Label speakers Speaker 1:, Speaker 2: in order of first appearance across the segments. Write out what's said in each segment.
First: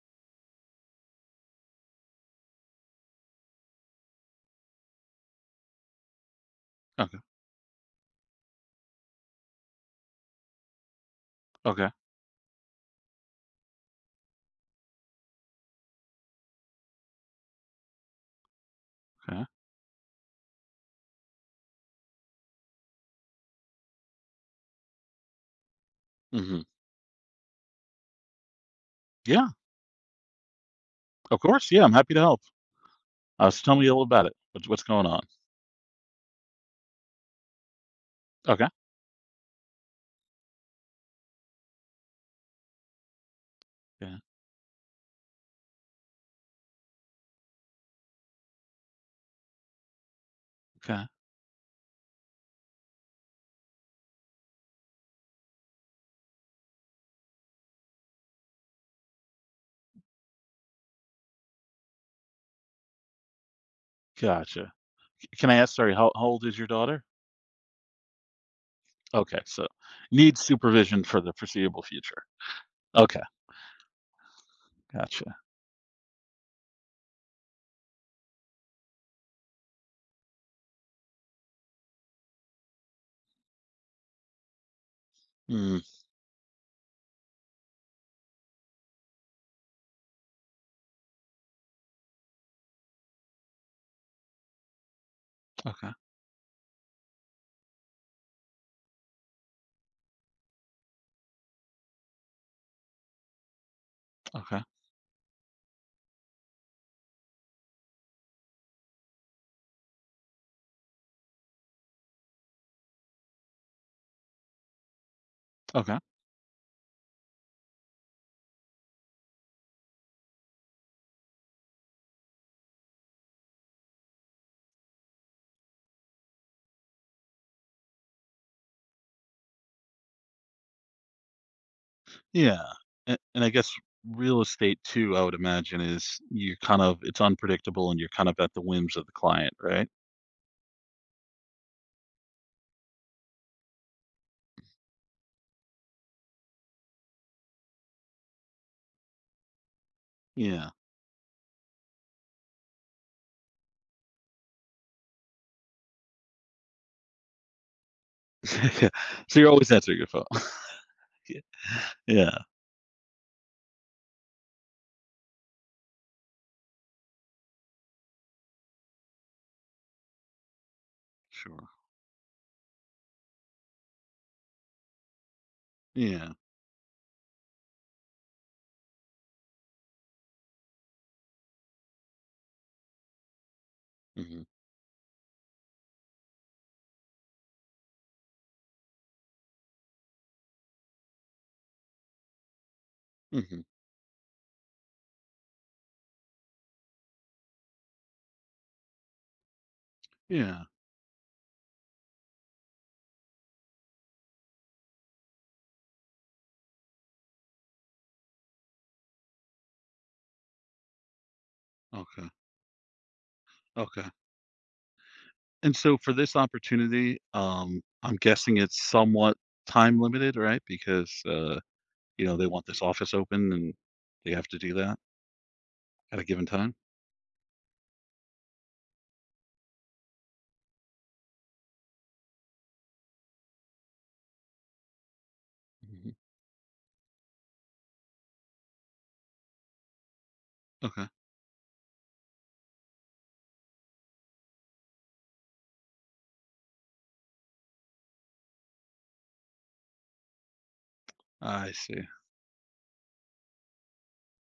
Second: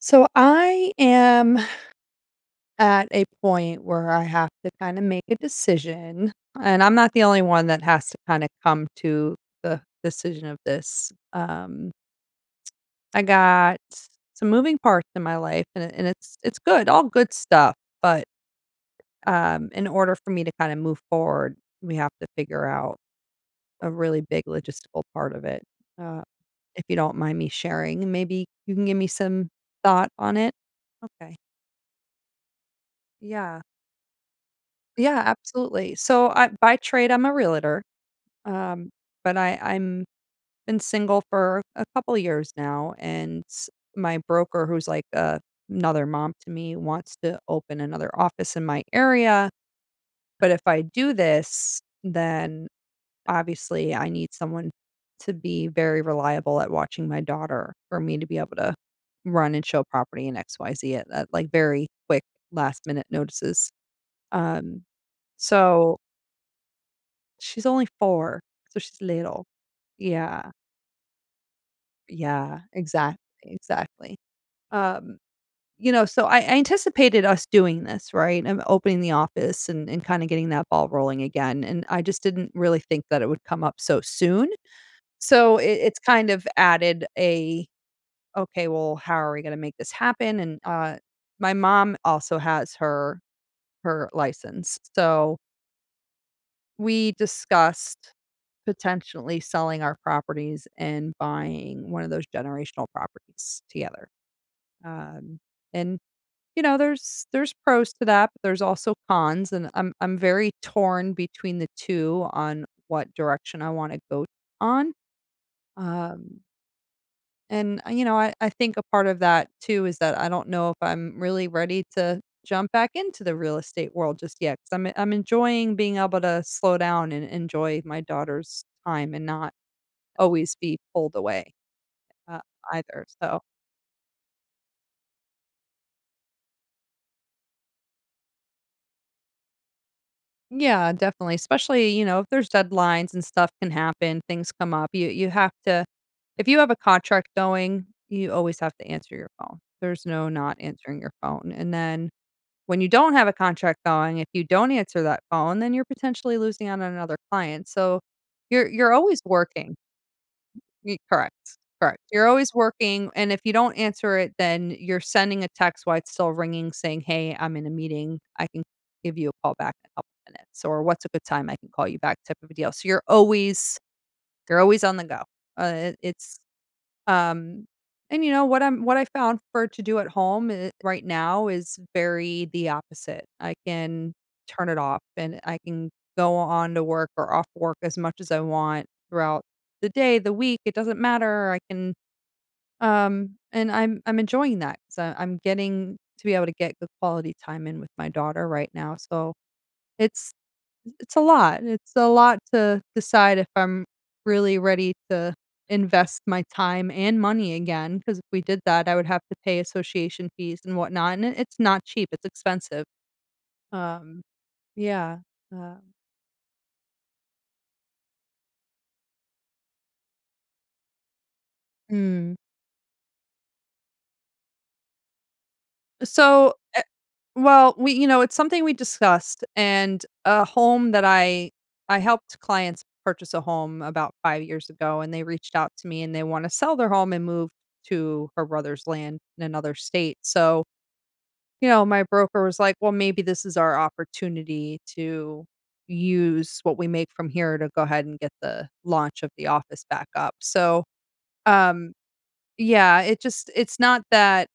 Speaker 1: So I am at a point where I have to kind of make a decision, and I'm not
Speaker 2: Okay.
Speaker 1: the only one that has to kind of come to the decision of this.
Speaker 2: Okay.
Speaker 1: I got some moving parts in my life, and, and it's good, all good stuff. But
Speaker 2: Okay.
Speaker 1: in order for me to kind of move forward, we have to figure out a really big logistical part of it. Uh,
Speaker 2: Mhm.
Speaker 1: if you don't mind me sharing, maybe you can give me
Speaker 2: Yeah.
Speaker 1: some thought on it. Okay.
Speaker 2: Of course. Yeah. I'm happy to help. So
Speaker 1: Yeah.
Speaker 2: tell me a little about it. What's going on?
Speaker 1: Yeah, absolutely. So, I by trade, I'm a realtor,
Speaker 2: Okay.
Speaker 1: um, but I'm been single for a couple years now, and
Speaker 2: Yeah.
Speaker 1: my broker, who's like, another mom to me, wants to open another office in my area, but if I
Speaker 2: Okay.
Speaker 1: do this, then obviously I need someone to be very reliable at watching my daughter for me to be able to run and show property in XYZ at like, very quick last-minute notices.
Speaker 2: Gotcha.
Speaker 1: Um,
Speaker 2: Can I ask? Sorry.
Speaker 1: so
Speaker 2: How old is your daughter?
Speaker 1: she's only 4, so she's
Speaker 2: Okay.
Speaker 1: little.
Speaker 2: So needs
Speaker 1: Yeah,
Speaker 2: supervision for the foreseeable future.
Speaker 1: yeah, exactly,
Speaker 2: Okay.
Speaker 1: exactly. Um,
Speaker 2: Gotcha.
Speaker 1: you know, so I anticipated us doing this, right? I'm opening the office and kinda getting that ball rolling again, and I just didn't really think that it would come up so soon. So it
Speaker 2: Mm,
Speaker 1: it's kind of added a, "Okay, well, how are we gonna make this happen?" And, my mom also has her license, so
Speaker 2: okay.
Speaker 1: we discussed potentially selling our properties and buying one of those generational properties together.
Speaker 2: Okay.
Speaker 1: Um, and you know, there's pros to that, but there's also cons, and I'm very torn between the two on what direction I want to go on.
Speaker 2: Okay.
Speaker 1: Um, you know, I think a part of that too is that I don't know if I'm really ready to jump back into the real estate world just yet because I'm enjoying being able to slow down and enjoy my daughter's time and not always be pulled away, uh,
Speaker 2: Yeah.
Speaker 1: either,
Speaker 2: And,
Speaker 1: so
Speaker 2: and I guess real estate too, I would imagine, is you're kind of it's unpredictable and you're kind of at the whims of the client, right?
Speaker 1: yeah, definitely, especially, you know, if there's deadlines and stuff can happen, things come up, you have to if you have a contract going, you always have to answer your phone. There's no not
Speaker 2: Yeah.
Speaker 1: answering your phone, and then when you don't have a contract going, if you don't answer that phone, then you're potentially losing out on another client, so you're you're always
Speaker 2: So you're always
Speaker 1: working.
Speaker 2: answering your phone.
Speaker 1: Y correct, correct. You're
Speaker 2: Yeah.
Speaker 1: always working, and if you don't answer it, then you're sending a text while it's still ringing saying, "Hey, I'm in a meeting. I can give you a call back in a couple minutes," or, "What's a good time I can
Speaker 2: Sure.
Speaker 1: call you back?" type of a deal. So you're always on the go. It
Speaker 2: Yeah.
Speaker 1: it's um, and you know what I found for to do at home I right now is very the opposite. I can
Speaker 2: Mhm.
Speaker 1: turn it off and I can go on to work or off work as much as I want throughout the day, the week, it doesn't matter. I can
Speaker 2: Mhm.
Speaker 1: and I'm enjoying that 'cause I am enjoying that because I am getting to be able to get good quality time in with my daughter right now. So it's
Speaker 2: Yeah.
Speaker 1: it's a lot. It's a lot to decide if I'm really ready to invest my time and money again. Because if we did that, I would have to pay association fees and whatnot, and it's not cheap, it's
Speaker 2: Okay.
Speaker 1: expensive.
Speaker 2: Okay.
Speaker 1: Um, yeah,
Speaker 2: And
Speaker 1: um
Speaker 2: so for this opportunity, I'm guessing it's somewhat time limited, right? Because you
Speaker 1: mm.
Speaker 2: know, they want this office open and they have to do that at a given
Speaker 1: So,
Speaker 2: time.
Speaker 1: eh well, we you know, it's something we discussed, and a home that I helped clients purchase a home about 5 years ago, and they reached out to me,
Speaker 2: Hmm.
Speaker 1: and they wanna sell their home and move to her brother's land in another state, so
Speaker 2: Okay.
Speaker 1: you know, my broker was like, "Well, maybe this is our opportunity to use what we make from here to go ahead and get the launch of the office back up." So,
Speaker 2: I
Speaker 1: um,
Speaker 2: see.
Speaker 1: yeah, it just it's not that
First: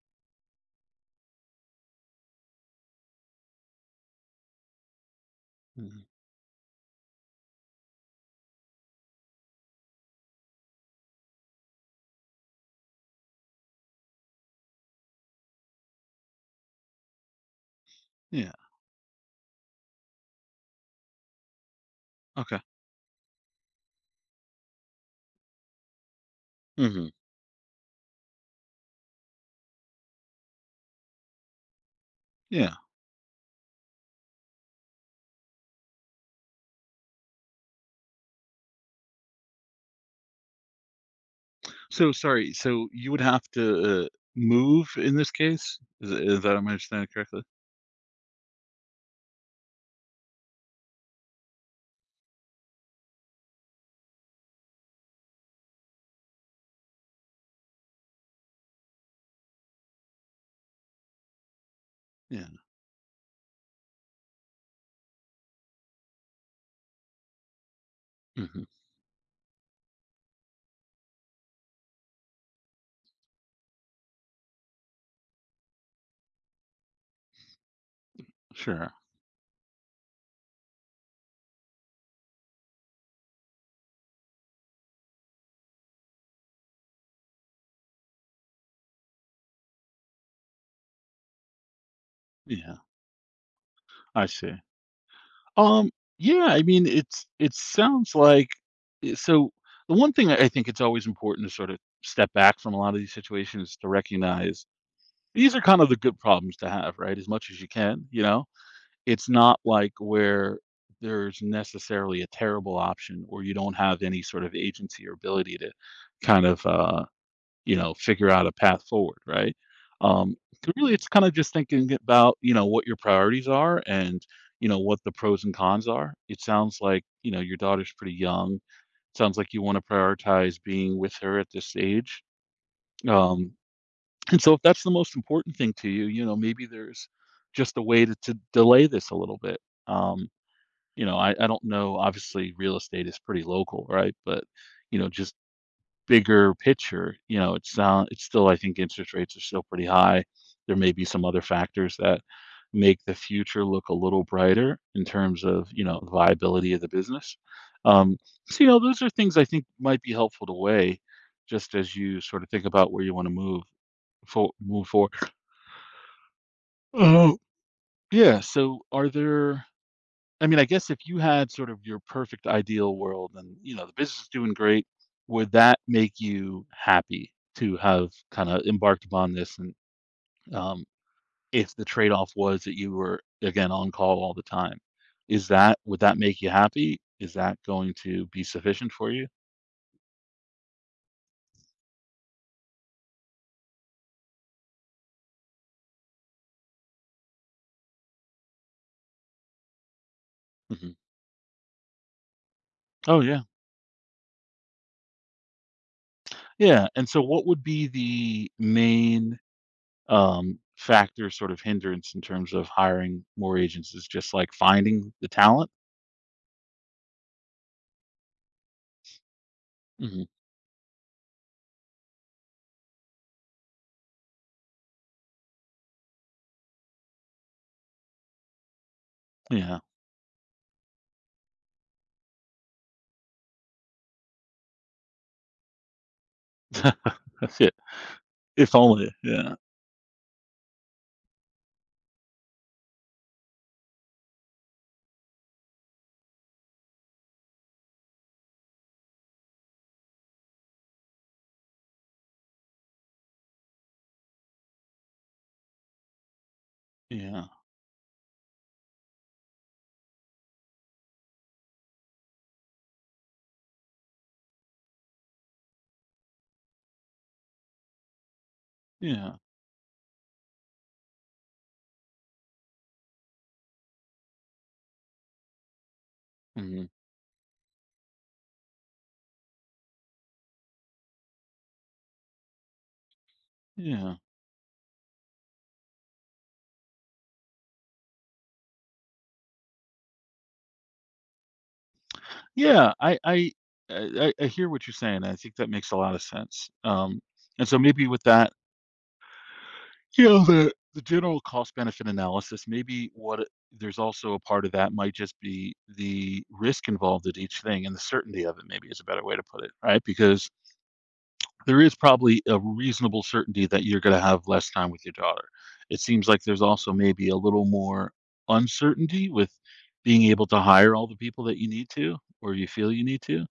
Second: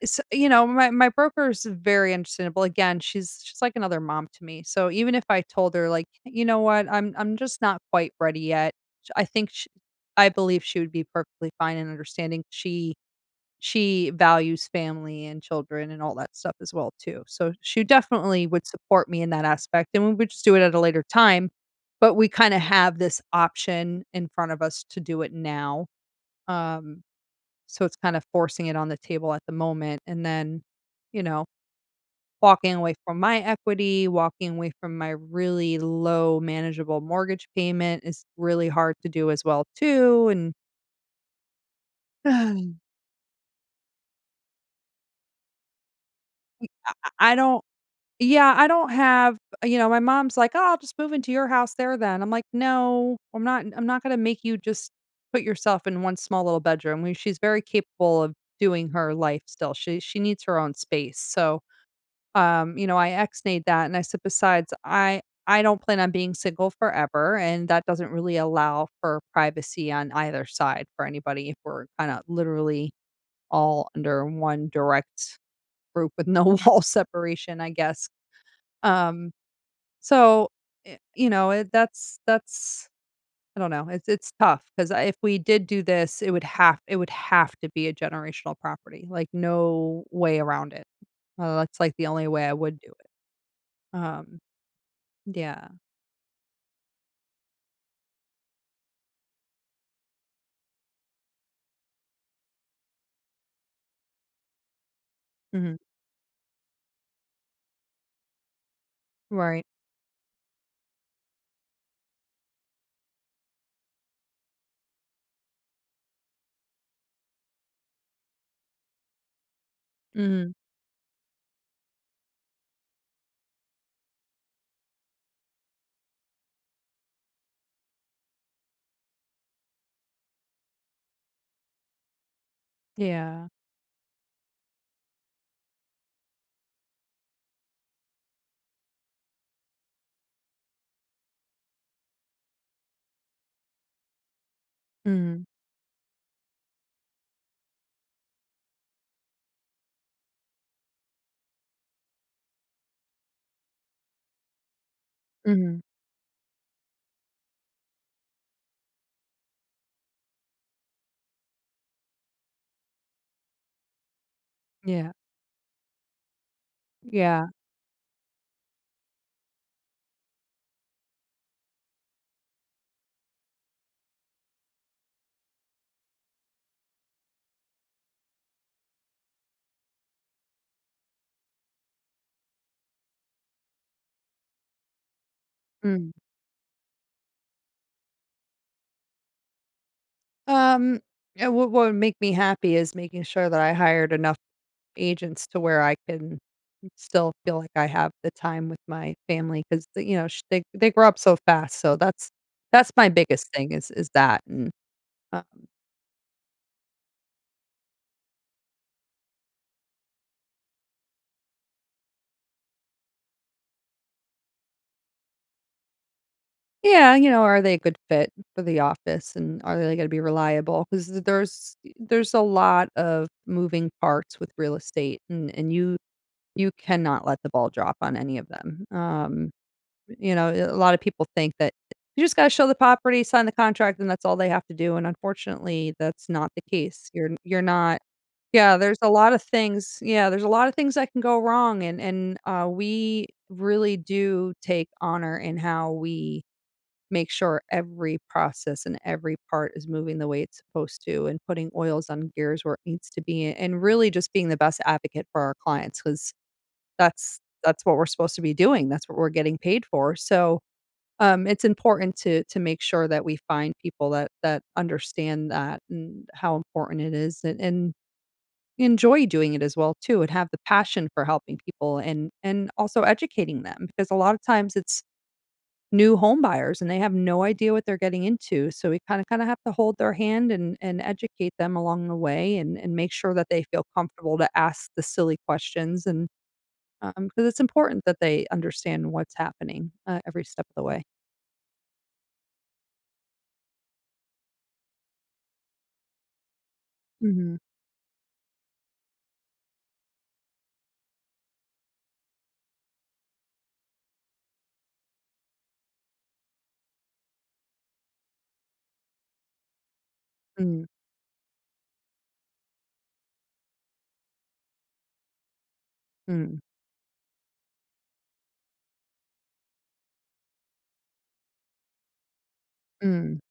Speaker 1: it's, you know, my broker is very understandable. Again, she's like another mom to me. So even if I told her
Speaker 2: Mhm.
Speaker 1: like, "You know what? I'm just not quite ready yet." sh- I think sh I believe she would be perfectly fine and understanding. She values family and children and all that stuff as well too. So she definitely
Speaker 2: Yeah.
Speaker 1: would support me in that aspect, and we would just do it at a later time, but we kinda
Speaker 2: Okay.
Speaker 1: have this option in front of us to do it now. Um,
Speaker 2: Hmm.
Speaker 1: so it's kind of forcing it on the table at the moment and then, you know, walking
Speaker 2: Yeah.
Speaker 1: away from my equity, walking away from my really low manageable mortgage payment is really hard to do as well too, and
Speaker 2: So sorry.
Speaker 1: I
Speaker 2: So you would have to move in this case? Is that am I understanding
Speaker 1: I
Speaker 2: correctly?
Speaker 1: don't yeah, I don't have you know, my mom's like, "Oh, I'll just move into your house there then." I'm like, "No, I'm not gonna make you just put yourself in one small little bedroom." We she's very capable of doing her life still. She needs her own space. So,
Speaker 2: Yeah.
Speaker 1: you know, I ex-nayed that and I said, "Besides, I don't plan on being single forever, and that doesn't really
Speaker 2: Hmm.
Speaker 1: allow for privacy on either side for anybody if we're kind of literally all under one direct roof with no wall separation, I guess."
Speaker 2: Sure.
Speaker 1: Um so, you know, it that's I don't know, it's tough because if we did do this, it would have to be a generational property, like, no way around it. That's, like, the only way I
Speaker 2: Yeah.
Speaker 1: would do it.
Speaker 2: I
Speaker 1: Um,
Speaker 2: see.
Speaker 1: yeah.
Speaker 2: Um, yeah, I mean, it's it sounds like eh, so the one thing I think it's always important to sort of step back from a lot of these situations is to recognize these are
Speaker 1: Mhm.
Speaker 2: kind of the good problems to have, right? As much as you can, you know? It's not
Speaker 1: Right.
Speaker 2: like where there's necessarily a terrible option or you don't have any sort of agency or ability to kind of you know, figure out a path forward, right? Um,
Speaker 1: Mhm.
Speaker 2: so really, it's kind of just thinking about, you know, what your priorities are, and, you know, what the pros and cons are. It sounds like, you know, your daughter's pretty young. Sounds like you want to prioritize being with her at this age.
Speaker 1: Yeah.
Speaker 2: Um, and so if that's the most important thing to you, you know, maybe there's just a way to delay this a little bit. Um, you know, I don't know. Obviously, real estate is pretty local, right? But, you know, just
Speaker 1: Mhm.
Speaker 2: bigger picture, you know, it's not it's still I think interest rates are still pretty high. There may be some other factors that make the future look a little brighter in terms of,
Speaker 1: Mhm.
Speaker 2: you know, viability of the business. Um, so, you know, those are things I think might be helpful to weigh just as you sort of think about where you want to move forward.
Speaker 1: Yeah.
Speaker 2: Oh,
Speaker 1: Yeah.
Speaker 2: yeah. So are there I mean, I guess if you had sort of your perfect ideal world and, you know, the business is doing great, would that make you happy to have kind of embarked upon this? And um, if the trade-off was that you were, again, on call all the time, is that, would
Speaker 1: Mm.
Speaker 2: that make you happy? Is that going to be sufficient for you?
Speaker 1: Um, what would make me happy is making sure that I hired enough agents to where I can still feel like I have the time with my family because you know, sh they
Speaker 2: Hmm.
Speaker 1: grow up so fast, so that's my
Speaker 2: Oh, yeah.
Speaker 1: biggest thing is that, uh
Speaker 2: Yeah. And so what would be the main factor sort of hindrance in terms of hiring more agents is just like finding the talent?
Speaker 1: yeah, you know, are they a good fit for the office, and are they gonna be
Speaker 2: Hmm.
Speaker 1: reliable because there's a lot of moving parts with real estate, and you cannot let the ball drop on any of them,
Speaker 2: Yeah.
Speaker 1: you know, a lot of people think that you just gotta show the property, sign the contract, and that's all they have to do, and unfortunately, that's not the case.
Speaker 2: That's
Speaker 1: You're
Speaker 2: it.
Speaker 1: not
Speaker 2: If
Speaker 1: Yeah, there's a
Speaker 2: only.
Speaker 1: lot of
Speaker 2: Yeah.
Speaker 1: things yeah, there's a lot of things that can go wrong, we really do take honor in how we make sure every process and every part is moving the way it's supposed to and putting oils on gears where it needs to be, and really just being the best advocate for our clients because that's
Speaker 2: Yeah.
Speaker 1: that's what we're supposed to be doing. That's what we're getting paid for, so it's important to make sure that we find people that understand that and how important it is and enjoy
Speaker 2: Yeah.
Speaker 1: doing it as well too and have the passion for helping people and also educating them because a lot of times it's new home buyers
Speaker 2: Mhm.
Speaker 1: and they have no idea what they're getting into so we kind of have to hold their hand and educate them along the way and make sure that they feel
Speaker 2: Yeah.
Speaker 1: comfortable to ask the silly questions and because it's important that they understand what's happening every step of the way.
Speaker 2: Yeah. I hear what you're saying. I think that makes a lot of sense.
Speaker 1: Hmm.
Speaker 2: And so maybe with that, you know, the general cost benefit analysis, maybe there's also a part of that might just be the risk involved at each thing and the certainty of it maybe is a better way to put it, right? Because
Speaker 1: Mm.
Speaker 2: there is probably a reasonable certainty that you're going to have less time with your daughter. It seems like
Speaker 1: Mm.
Speaker 2: there's also maybe a little more uncertainty with being able to hire all the people that you need to or you feel you need
Speaker 1: Mm,
Speaker 2: to.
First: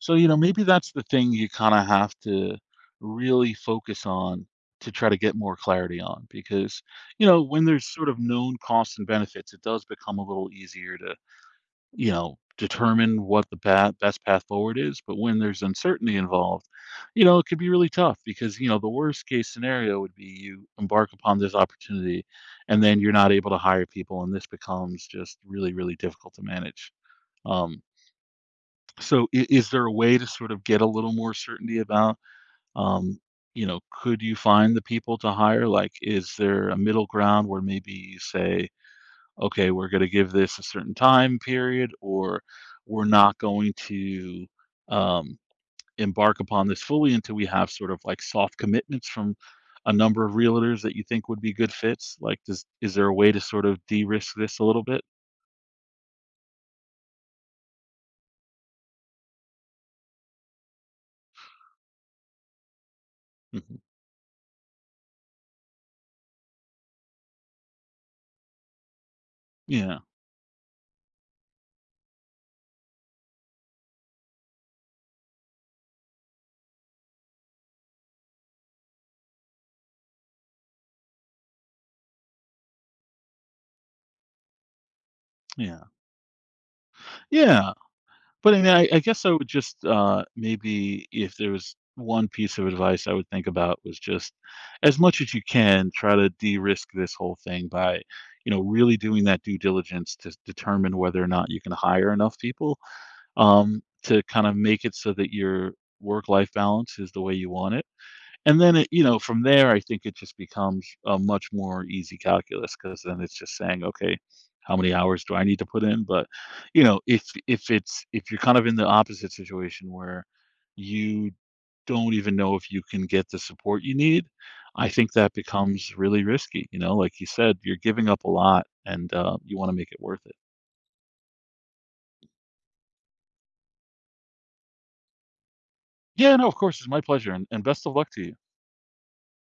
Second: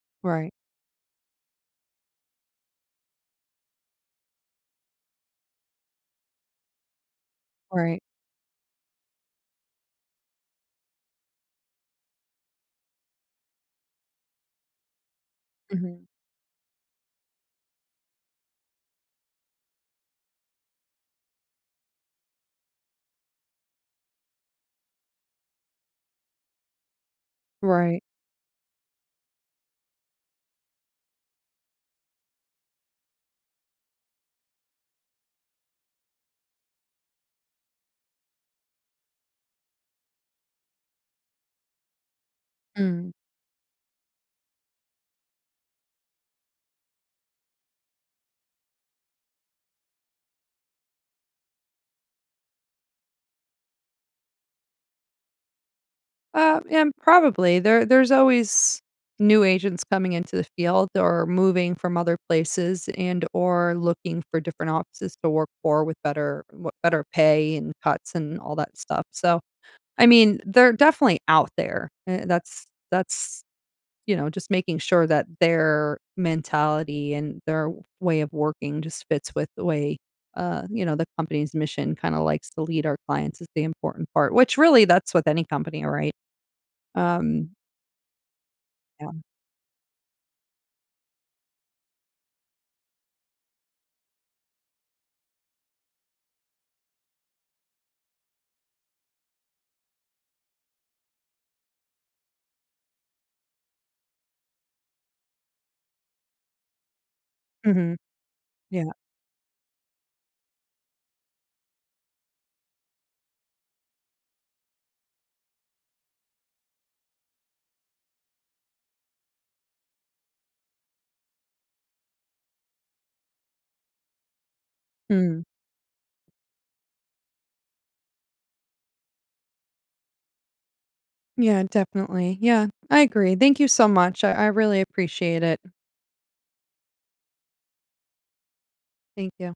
Speaker 2: So, you know,
Speaker 1: right,
Speaker 2: maybe that's the thing you kind of have to really focus on to try to get more clarity on, because, you know, when there's
Speaker 1: right,
Speaker 2: sort of known costs and benefits, it does become a little easier to you know, determine what best path forward is. But when there's
Speaker 1: mhm,
Speaker 2: uncertainty involved, you know, it could be really tough because, you know, the worst case scenario would be you embark upon this opportunity and then you're not able to hire people and this becomes just really, really difficult to manage. Um,
Speaker 1: right,
Speaker 2: so is there a way to sort of get a little more certainty about, um, you know, could you find the people to hire? Like, is there a middle ground where maybe you say, okay, we're going to give this a certain time period, or we're
Speaker 1: mm.
Speaker 2: not going to um, embark upon this fully until we have sort of like soft commitments from a number of realtors that you think would be good fits? Like, does is there a way to sort of de-risk this a little bit?
Speaker 1: And probably there's always new agents coming into the field or moving from other places and or
Speaker 2: Mhm.
Speaker 1: looking for different offices to work for with better pay and cuts and all that stuff, so,
Speaker 2: Yeah,
Speaker 1: I mean, they're definitely out there, eh, that's you know, just making sure that their mentality and their way of working just fits with the way, you know, the company's mission kind of likes to lead our clients is the important part, which really that's with any
Speaker 2: yeah,
Speaker 1: company, right? Um,
Speaker 2: yeah. But I mean, I
Speaker 1: yeah.
Speaker 2: guess I would just, maybe if there was one piece of advice I would think about was just, as much as you can, try to de-risk this whole thing by, you know, really doing that due diligence to determine whether or not you can hire enough people, to kind of make it so that your work-life balance is the way you want it.
Speaker 1: Hmm.
Speaker 2: And then it
Speaker 1: Yeah.
Speaker 2: you know, from there, I think it just becomes a much more easy calculus because then it's just saying, "Okay, how many hours do I need to put in?" But, you know, if it's if you're kind of in the opposite situation where you don't even know if you can get the support you need, I think that
Speaker 1: Mm.
Speaker 2: becomes really risky, you know, like you said, you're giving up a lot and, you wanna make it worth it.
Speaker 1: Yeah, definitely. Yeah, I agree. Thank you so much. I really appreciate it.
Speaker 2: Yeah, no, of course, it's my pleasure, and best of luck to you.
Speaker 1: Thank you.